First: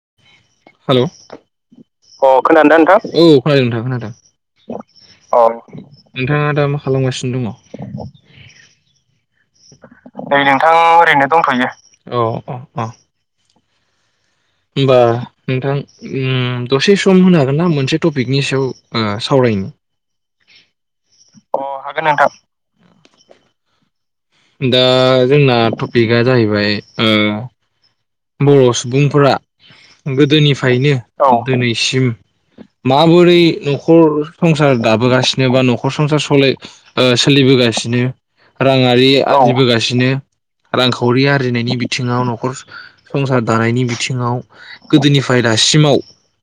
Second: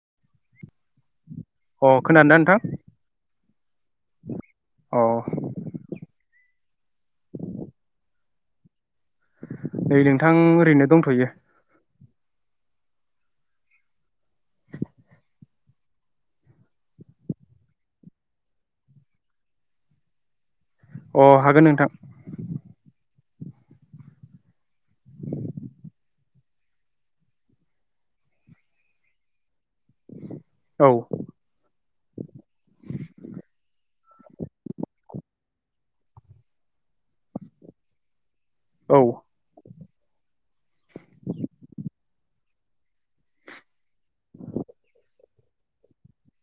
[inaudible] Hello अ खोनादों ना नोंथां? औ खोनादों नोंथां खोनादों अ। नोंथाङा दा मा खालामगासिनो दङ? नै नोंथां ओरैनो दंथ'यो। औ अ अ होमबा नोंथां उम दसे सम होनो हागोन ना मोनसे टपिकनि सायाव ओ सावरायनि अ हागोन नोंथां। दा जोंना टपिकआ जाहैबाय ओ बर' सुबुंफोरा गोदोनिफ्रायनो औ दिनैसिम माबोरै न'ख न'खर संसार दाबोगासिनो बा न'खर संसार सलाय ओ सोलिबोगासिनो? औ राङारि अ आदिबो गाय बिसिनो रांखावरि आरजिनायनि बिथिङाव न'खर सं [inaudible] संसार दानायनि बिथिङाव गोदोनिफ्राय दासिमाव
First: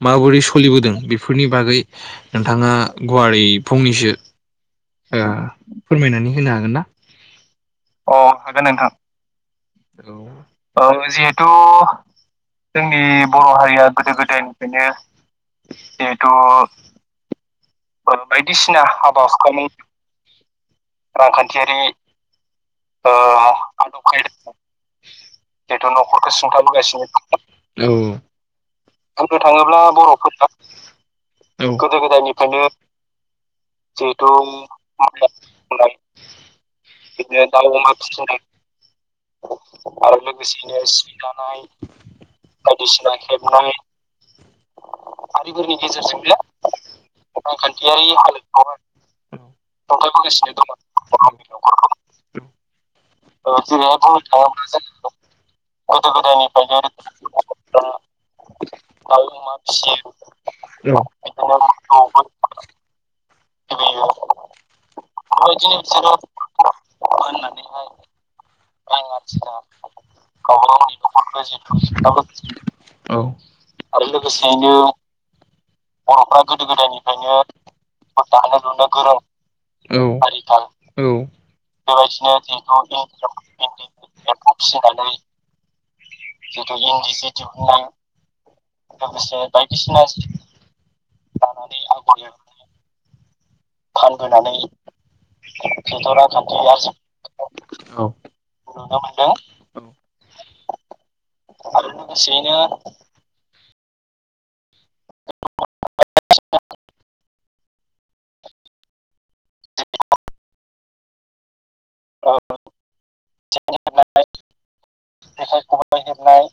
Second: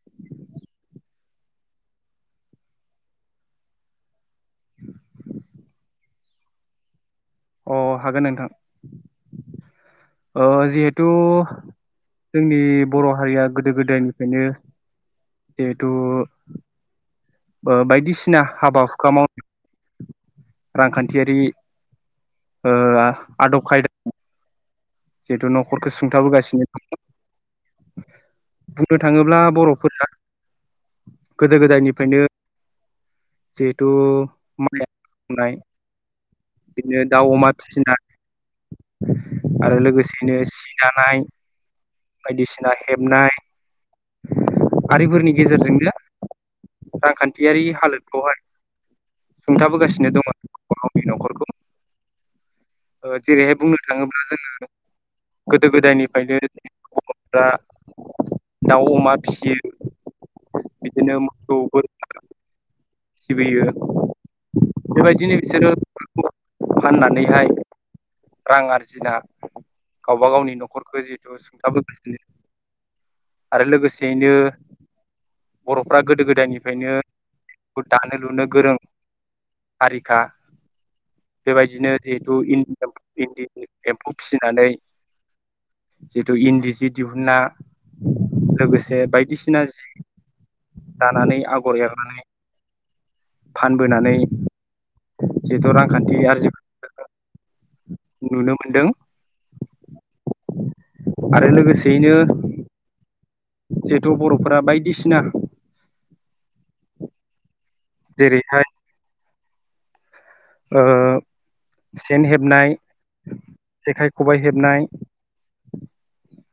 माबोरै सोलिबोदों बेफोरनि बागै नोंथाङा गुवारै फंनैसो ओ फोरमायनानै होनो हागोन ना? अ हागोन नोंथां ओ औ। जिहेथु औ जि टु जोंनि बर' हारिया गोदो गोदायनिफ्रायनो जिहेथु बायदिसिना हाबा हुखानि रांखान्थियारि ओ आदब खायदा जिहेथु न'खरखो सुं नखरखौ सुंथाबोगासिनो दं औ ओ बुंनो थाङोब्ला बर'फोरा औ गोदो गोदायनिफ्रायनो जिहेथु माइ आबाद माय मावनाय नाय बिदिनो दाउ अमा फिसिनाय आरो लोगोसेयैनो सि दानाय नाय बायदिसिना बायदि हेबनाय आरिफोरनि गेजेरजोंनो खान्थियारि रांखान्थियारि हालोदखौहाय सुंथाबोगासिनो दङ गावनि बर' न'खरखौ मिलौफोरखौ ओ जेरैहाय बुंनो थाङोब्ला जोङो गोदो गोद गोदायनिफ्रायनो गोदोनिफ्रायनो बर'फोरा दाउ, अमा फिसियो बिदिनो मोसौ, बोरमा सिबियो फियो बेबायदिनो बिसोरो हाखौ फाननानैहाय रां रां आरजिना आरजिग्रा गावबा गावनि न'खरखो जिहेथु सुंथाबोगासिनो औ आरो लोगोसेयैनो बर'फ्रा गोदो गोदायनिफ्रायनो दानो लुनो गोरों हारिखा हारि बेबायदिनो जिहेथु इन्दि एम्फौ फिसिनानै जिहेतु इन्दि जि दिहुना लोगोसे बायदिसिना जि जिहेथु दानानै आगर एवनानै फानबोनानै जिहेथु खान्थि रांखान्थि नुनो आरजि मोनदों औ नुनो मोनदों आरो लोगोसेयैनो जिहेथु बर'फोरा बायदिसिना सिना जेरैहाय ओ सेन ओ हेबनाय जेखाइ खबाय हेबनाय जेखाइ खबाइ हेबनाय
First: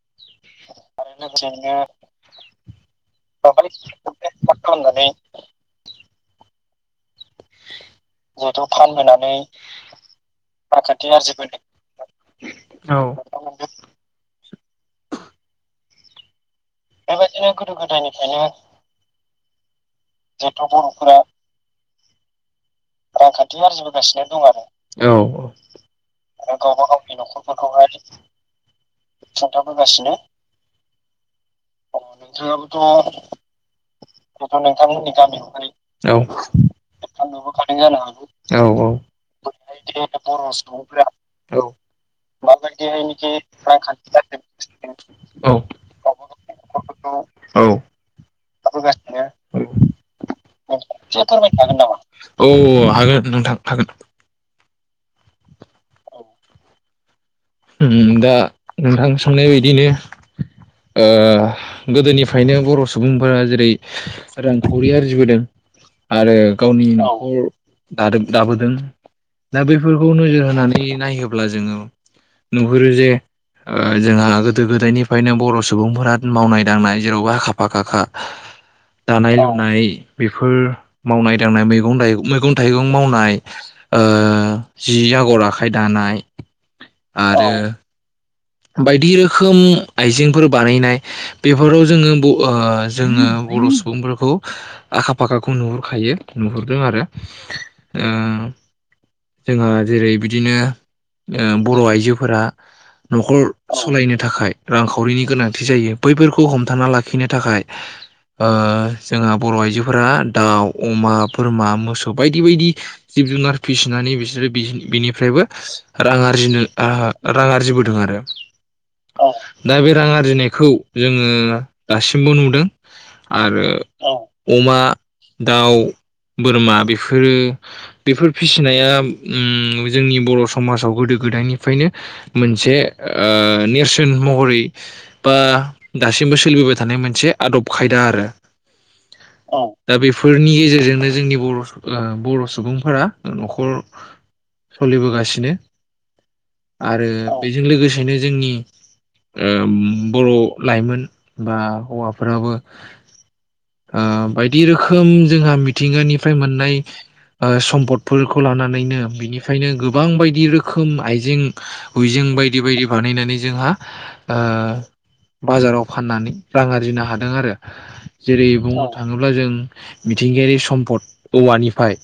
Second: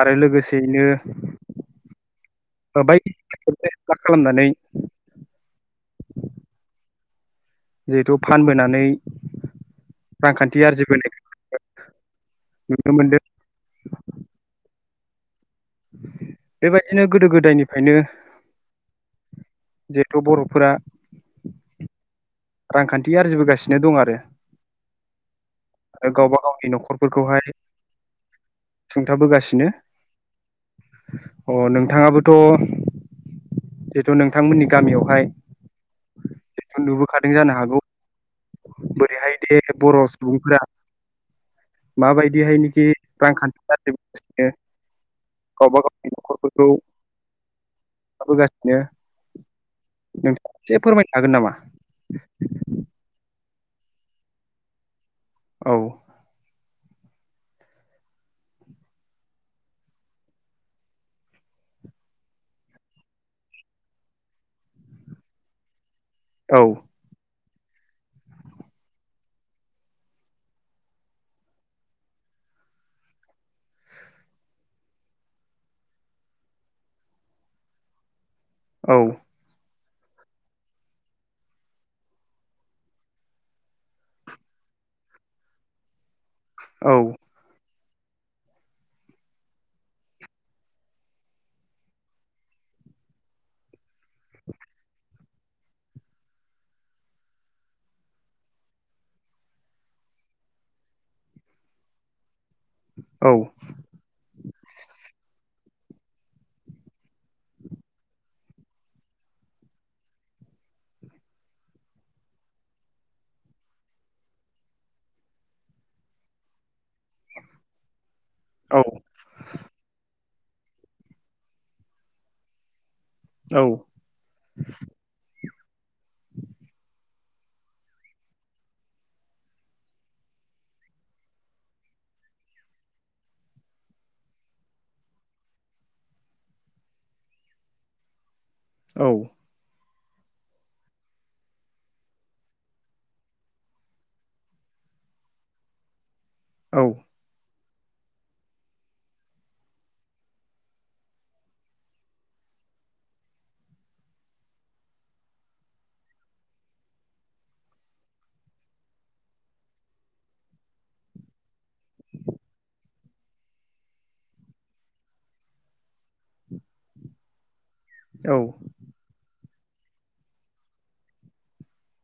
आरो लोगोसे बायदि खालामनानै [unintelligible] जिहेथु जिहथु फानबोनानै फानहोनानै रांखान्थि आरजिबोनाय रांखान्थि आरजिबदों नुनो मोनदों [inaudible] बेबायदिनो गोदो गोदायनिफ्रायनो जिहेथु बर'फोरा रांखान्थि औ औ आरजिबोगासिनो दं आरो गावबा गावनि न'खरफोरखौहाय सुंथाबोगासिनो होगासिनो अ नोंथाङाबोथ' जिथु नोंथांमोननि गामियावहाय जिथु नुबो थां नुबोखादों जानो हागौ? बोरैहाय दे बर' सुबुंफोरा औ माबायदिहायनोखि रांखान्थि आरजिबोदों औ गावबा गावनि न'खरफोरखौ औ सुंथाबोगासिनो एसे नोंथाङा एसे फोरमायनो हागोन नामा? नोंथां हागोन औ ओ दा नोंथां सोंनाय बायदिनो ओ गोदोनिफ्रायनो बर' सुबुंफोरा जेरै रांखावरि आरजिबोदों आरो औ गावनि न'खर दादों दाबोदों दा बैफोरखौ नोजोर होनानै नायोब्ला जोङो नुहुरो जे ओ जोंहा गोदो गोदायनिफ्रायनो बर' सुबुंफोरा मावनाय दांनाय जेरावबो आ खाफाखा। औ दानाय लुनाय बेफोर मावनाय दांनाय मैगं थाइगं मैगं थाइगं मावनाय ओ जि आगर आखाइ दानाय औ आरो बायदि रोखोम आइजेंफोर बानायनाय बेफोराव जोङो ब-ओ जोङो बर' सुबुंफोरखौ आखा फाखाखौ नुहुरखायो नुहुरदों आरो ओ जोंहा जेरै बिदिनो ओ बर' आइजोफोरा औ न'खर सालायनो थाखाय रांखावरिनि गोनांथि जायो। बैफोरखौ हमथाना लाखिनो थाखाय ओ जोंहा बर' आइजोफोरा दाउ, अमा, बोरमा, मोसौ बायदि बायदि जिब जुनार फिसिनानै बिसोरो बिनिफ्रायबो रां आरजिनो आ रां आरजिबो दों आरो। दा बे रां आरजिनाय खौ जोङो दासिमबो नुदों औ आरो अमा दाउ बोरमा बेफोरो बेफोर फिसिनाया उम जोंनि बर' समाजाव गोदो गोदायनिफ्रायनो मोनसे मोनसे ओ नेरसोन महरै बा दासिमबो सोलिबोबाय थानाय मोनसे आदब खायदा आरो औ। दा बेफोरनि गेजेरजोंनो जोंनि बर बर सुबुंफोरा नखर सोलिबोगासिनो औ आरो ओ बेजों लोगोसेनो जोंनि ओ बर लाइमोन बा हौवाफोराबो ओ बायदि रोखोम जोंहा मिथिंगानिफ्राय मोननाय ओ सम्पदफोरखौ लानानैनो बिनिफ्रायनो गोबां बायदि रोखोम आइजें उइजें बायदि बायदि बानायनानै जोंहा ओ बाजाराव फाननानै रां आरजिनो हादों आरो हो औ जेरै बुंनो थाङोब्ला जों मिथिंगायारि सम्पद औवानिफाय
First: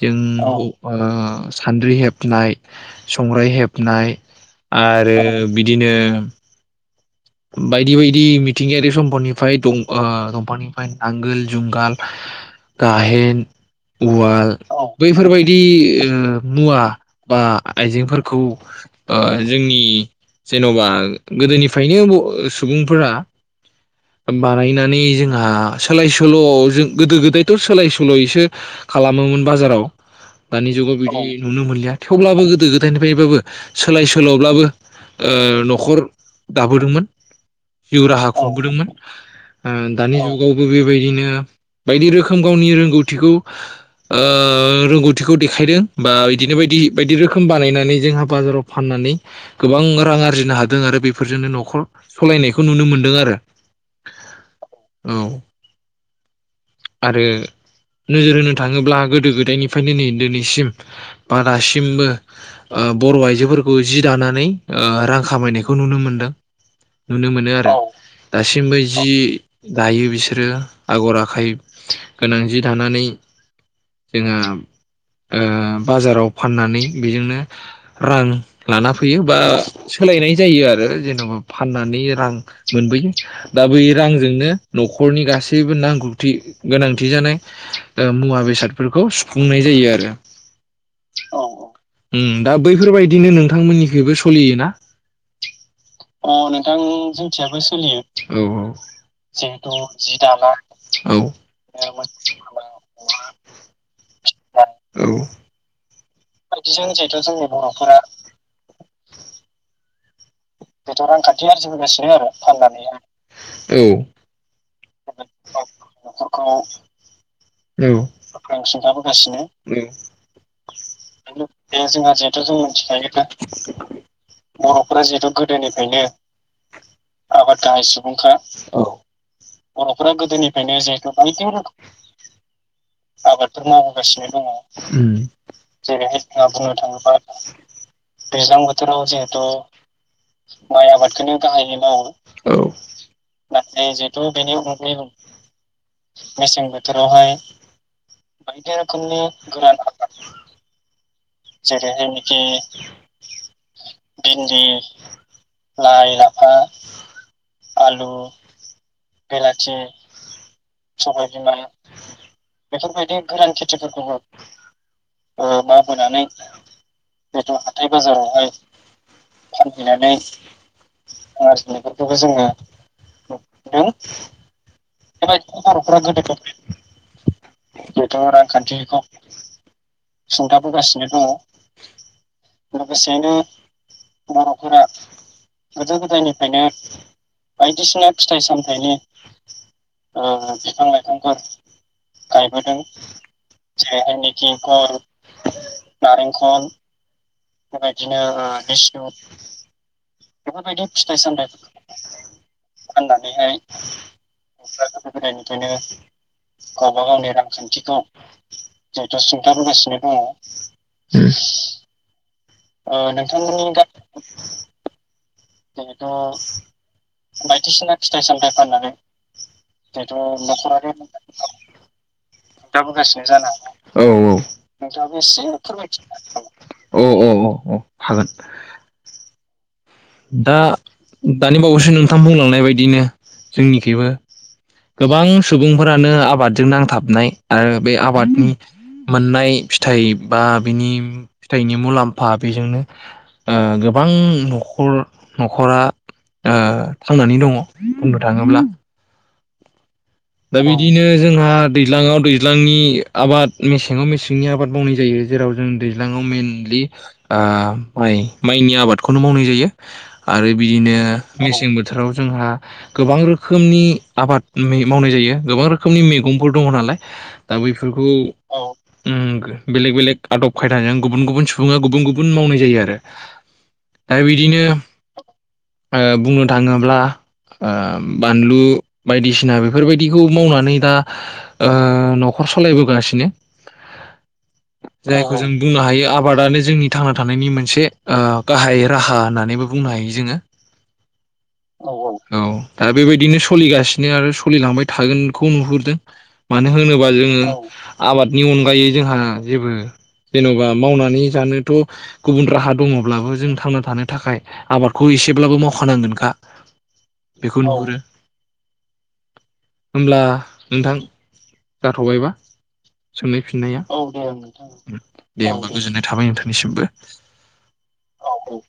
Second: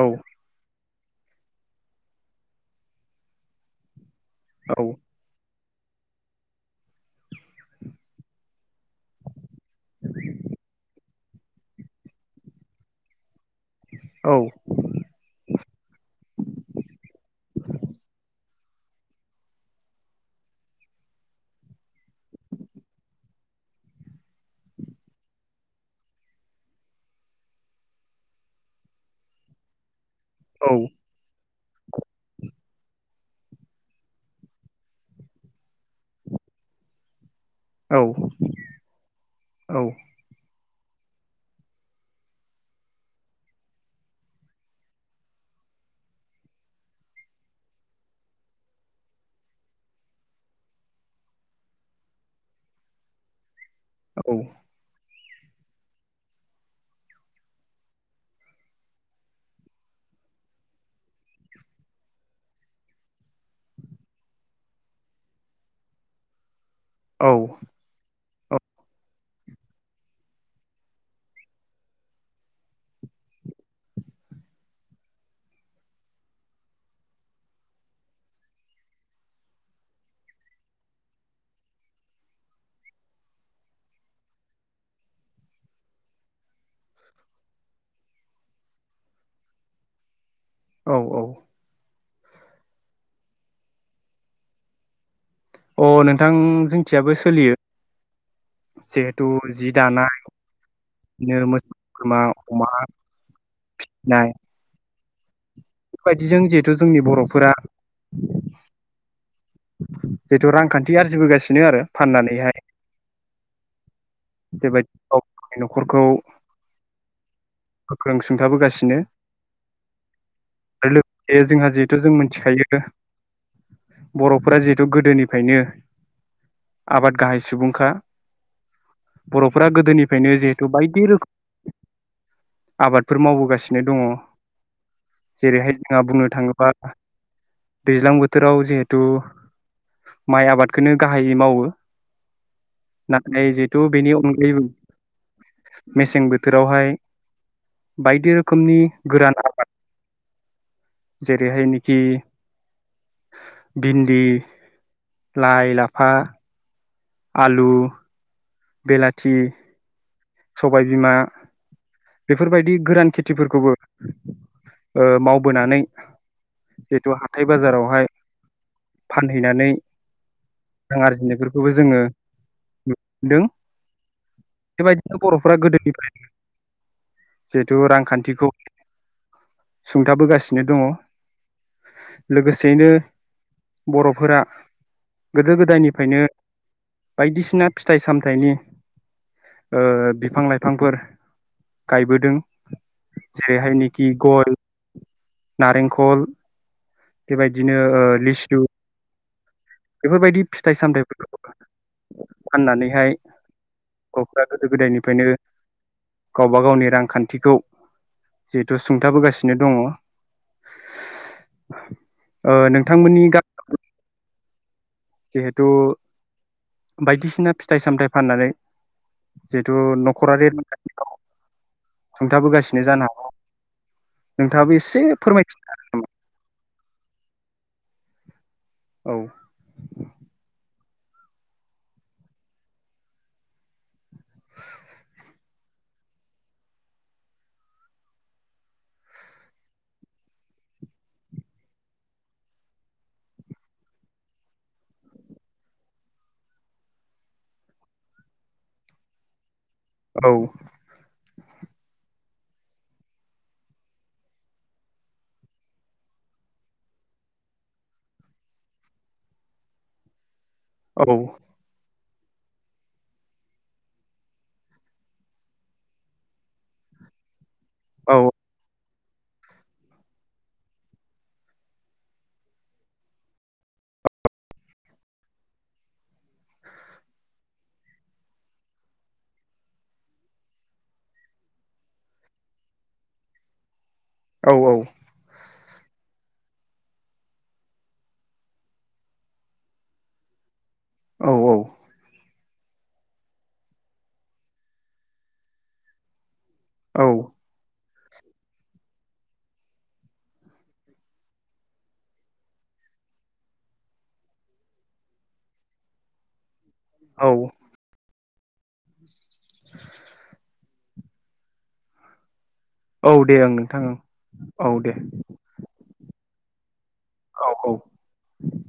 जों औ ओ सान्द्रि हेबनाय संग्राइ हेबनाय औ औ आरो‌ बिदिनो‌ बायदि बायदि मिथिंगायारि समफदनिफ्राय दं ओ दंफांनिफ्राय नांगोल जुंगाल गाहेन उवाल बैफोरबायदि ओ मुवा बा आइजेंफोरखौ‌‌ ओ जोंनि जेनबा गोदोनिफ्रायनो ओ सुबुंफोरा बानायनानै जोंहा सोलाय सोल जों गोदो गोदायथ सोलाय सोलसो खालामोमोन बाजाराव दानि जुगाव बिदि नुनो मोनलिया थेवब्लाबो गोदो गोद हाथायनिफ्रायबाबो सोलाय सोलब्लाबो ओ नखर दाबोदोंमोन जिउ राहा खुंबोदोंमोन ओ दानि जुगाव बेबायदिनो बायदि रोखोम गावनि रोंगौथिखौ ओ रोंगौथिखौ देखायदों बा बिदिनो बायदि बायदि रोखोम बानायनानै जोंहा बाजाराव फाननानै गोबां रां आरजिनो हादों आरो बेफोरजोंनो नखर सलायनायखौ नुनो मोनदों आरो औ औ आरो नोजोर होनो थाङोब्ला गोदो गोदायनिफ्रायनो नै दिनैसिम बा दासिमबो ओ बर आइजोफोरखौ जि दानानै ओ रां खामायनायखौ नुनो मोनदों नुनो औ मोनो आरो दासिमबो जि दायो बिसोरो आगर आखाइ गोनां जि दानानै जोंहा ओ बाजाराव फाननानै बेजोंनो रां लाना फैयो बा सोलायनाय जायो आरो जेनबा फाननानै रां मोनबोयो दा बै रांजोंनो नखरनि गासैबो नांगौथि गोनांथि जानाय ओ मुवा बेसादफोरखौ सुफुंनाय जायो आरो औ ओ ओ उम दा बैफोरबायदि बिदिनो नोंथांमोननिखैबो सोलियो ना अ नोंथां जोनथिंजाबो सोलियो औ औ जिहेथु जि दानाय औ खोमा अमा फिसिनाय औ बेफोरबायदिजों जिहेथु जोंनि बरफोरा जिहेथु रांखान्थि जिथु रांखान्थि आरजिबोगासिनो आरजि बोगासिनो आरो फाननानैहाय फाननानै हाय औ बेबायदि गाव गावनि नखरखौ औ गोख्रों सुंथाबोगासिनो ओं बे जिहेथु जों मिथिखायो बरफोरा जिहेथु गोदोनिफ्रायनो आबाद गाहाय सुबुंखा औ बरफोरा गोदोनिफ्रायनो जिहेतु बायदि रोखोम आबादफोर मावबोगासिनो दंङ उम जेरैहाय बुंनो थाङोबा दैज्लां बोथोराव जेहेथु माइ आबादखोनो गाहायै मावो औ नाथाय जिहेथु बेनि अनगायैबो मेसें बोथोराव हाय [inaudible] बायदि रोखोमनि गोरान आबाद जेरै जेरैहायनोखि हायनोखि भिन्दि भिनदि लाइ लाफा आलु बेलाथि सबाय बिमा बेफोर बायदि गोरान खेथिफोरखौबो ओ मावबोनानै जिहेथु जिहेतु हाथाय बाजारावहाय बाजाराव हाय फानहैनानै रां जोङो आरजिनायफोरखौबो जोंङो नुनो मोनदों नुदों। बेबायदिनो बेबायदि बरफोरा गोदोनिफ्राय गोदोफोर बेखौ रांखान्थिखौ सुंथाबोगासिनो दंङ लोगोसेयैनो बरफोरा गोदो गोदायनिफ्रायनो बायदिसिना फिथाइ सामथाइनि ओ बिफां लाइफांफोर गायबोदों जेरैहायनोखि जेरैहाय गय निकिंखल नारेंखल बेबायदिनो लिस्ट [unintelligible] बेफोरबायदि फिथाइ सामथाइफोरखौ [unintelligible] फाननानैहाय [unintelligible] गोदो गोदायनिफ्रायनो गावबा गावनि रांखान्थिखौ जिहेथु जिहेतु दङ सुंथाबोगासिनो दङ ओ नोंथांमोननि गा जिहेथु जिहेतु बायदिसिना फिथाइ सामथायाइ फाननानै जिहेतु नखरारि सुंथाबोगासिनो जानो हागो औ औ नोंथाङाबो नोंथाङो एसे फोरमायफिननो हागोन नामा? फोरमायथिना होगोन नामा औ औ हागोन औ दा दानि बावैसो नोंथां बुंलांनाय बायदिनो जोंनिखोबो गोबां सुबुंफोरानो आबादजों नांथाबनाय आरो बे आबादनि मोननाय फिथाइ बा बेनि फिथाइनि मुलाम्फा बेजोंनो ओ गोबां नखर उर नखरा दा थांनानै दङ बुंनो थाङोब्ला दा औ बिदिनो जोंहा दैज्लाङाव दैज्लांनि आबाद मेसेंङाव मेसेंनि आबाद मावनाय जायो जेराव जों दैज्लाङाव मेनलि माइ माइनि आबादखौनो मावनाय जायो। आरो बिदिनो औ मेसें बोथोर बोथोराव जोंहा गोबां रोखोमनि आबाद मावनाय जायो गोबां रोखोमनि मैगंफोर दंङ नालाय। दा बैफोरखौ औ उम बेलेग बेलेग आदब खायदाजों गुबुन गुबुन सुबुङा गुबुन गुबुन मावनाय जायो आरो दा बिदिनो बुंनो थांङोब्ला बानलु बायदिसिना बे बेफोरबायदिखौ मावनानै दा ओ न'खर सालायबोगासिनो। औ जायखौ जों बुंनो हायो आबादानो जोंनि थांना थानायनि मोनसे ओ गाहाय राहा होननानैबो बुंनो हायो जोङो। औ औ। औ दा बेबायदिनो सोलिगासिनो आरो सलिलांबाय थागोनखौ नुहुरदों। मानो औ होनोबा जोङो आबादनि अनगायै जोंहा जेबो जेन'बा मावनानै जानोथ' गुबुन राहा दङब्लाबो जों थांना थानो थाखाय आबादखौ एसेब्लाबो मावखानांगोनखा। औ बेखौ नुहुरो। होनब्ला नोंथां जाथ'बायबा औ दे सोंनाय ओं फिननाया नोंथां ओं औ दे नोंथां उम दे अब्ला गोजोननाय थाबाय नोंथांनिसिमबो। औ औ औ औ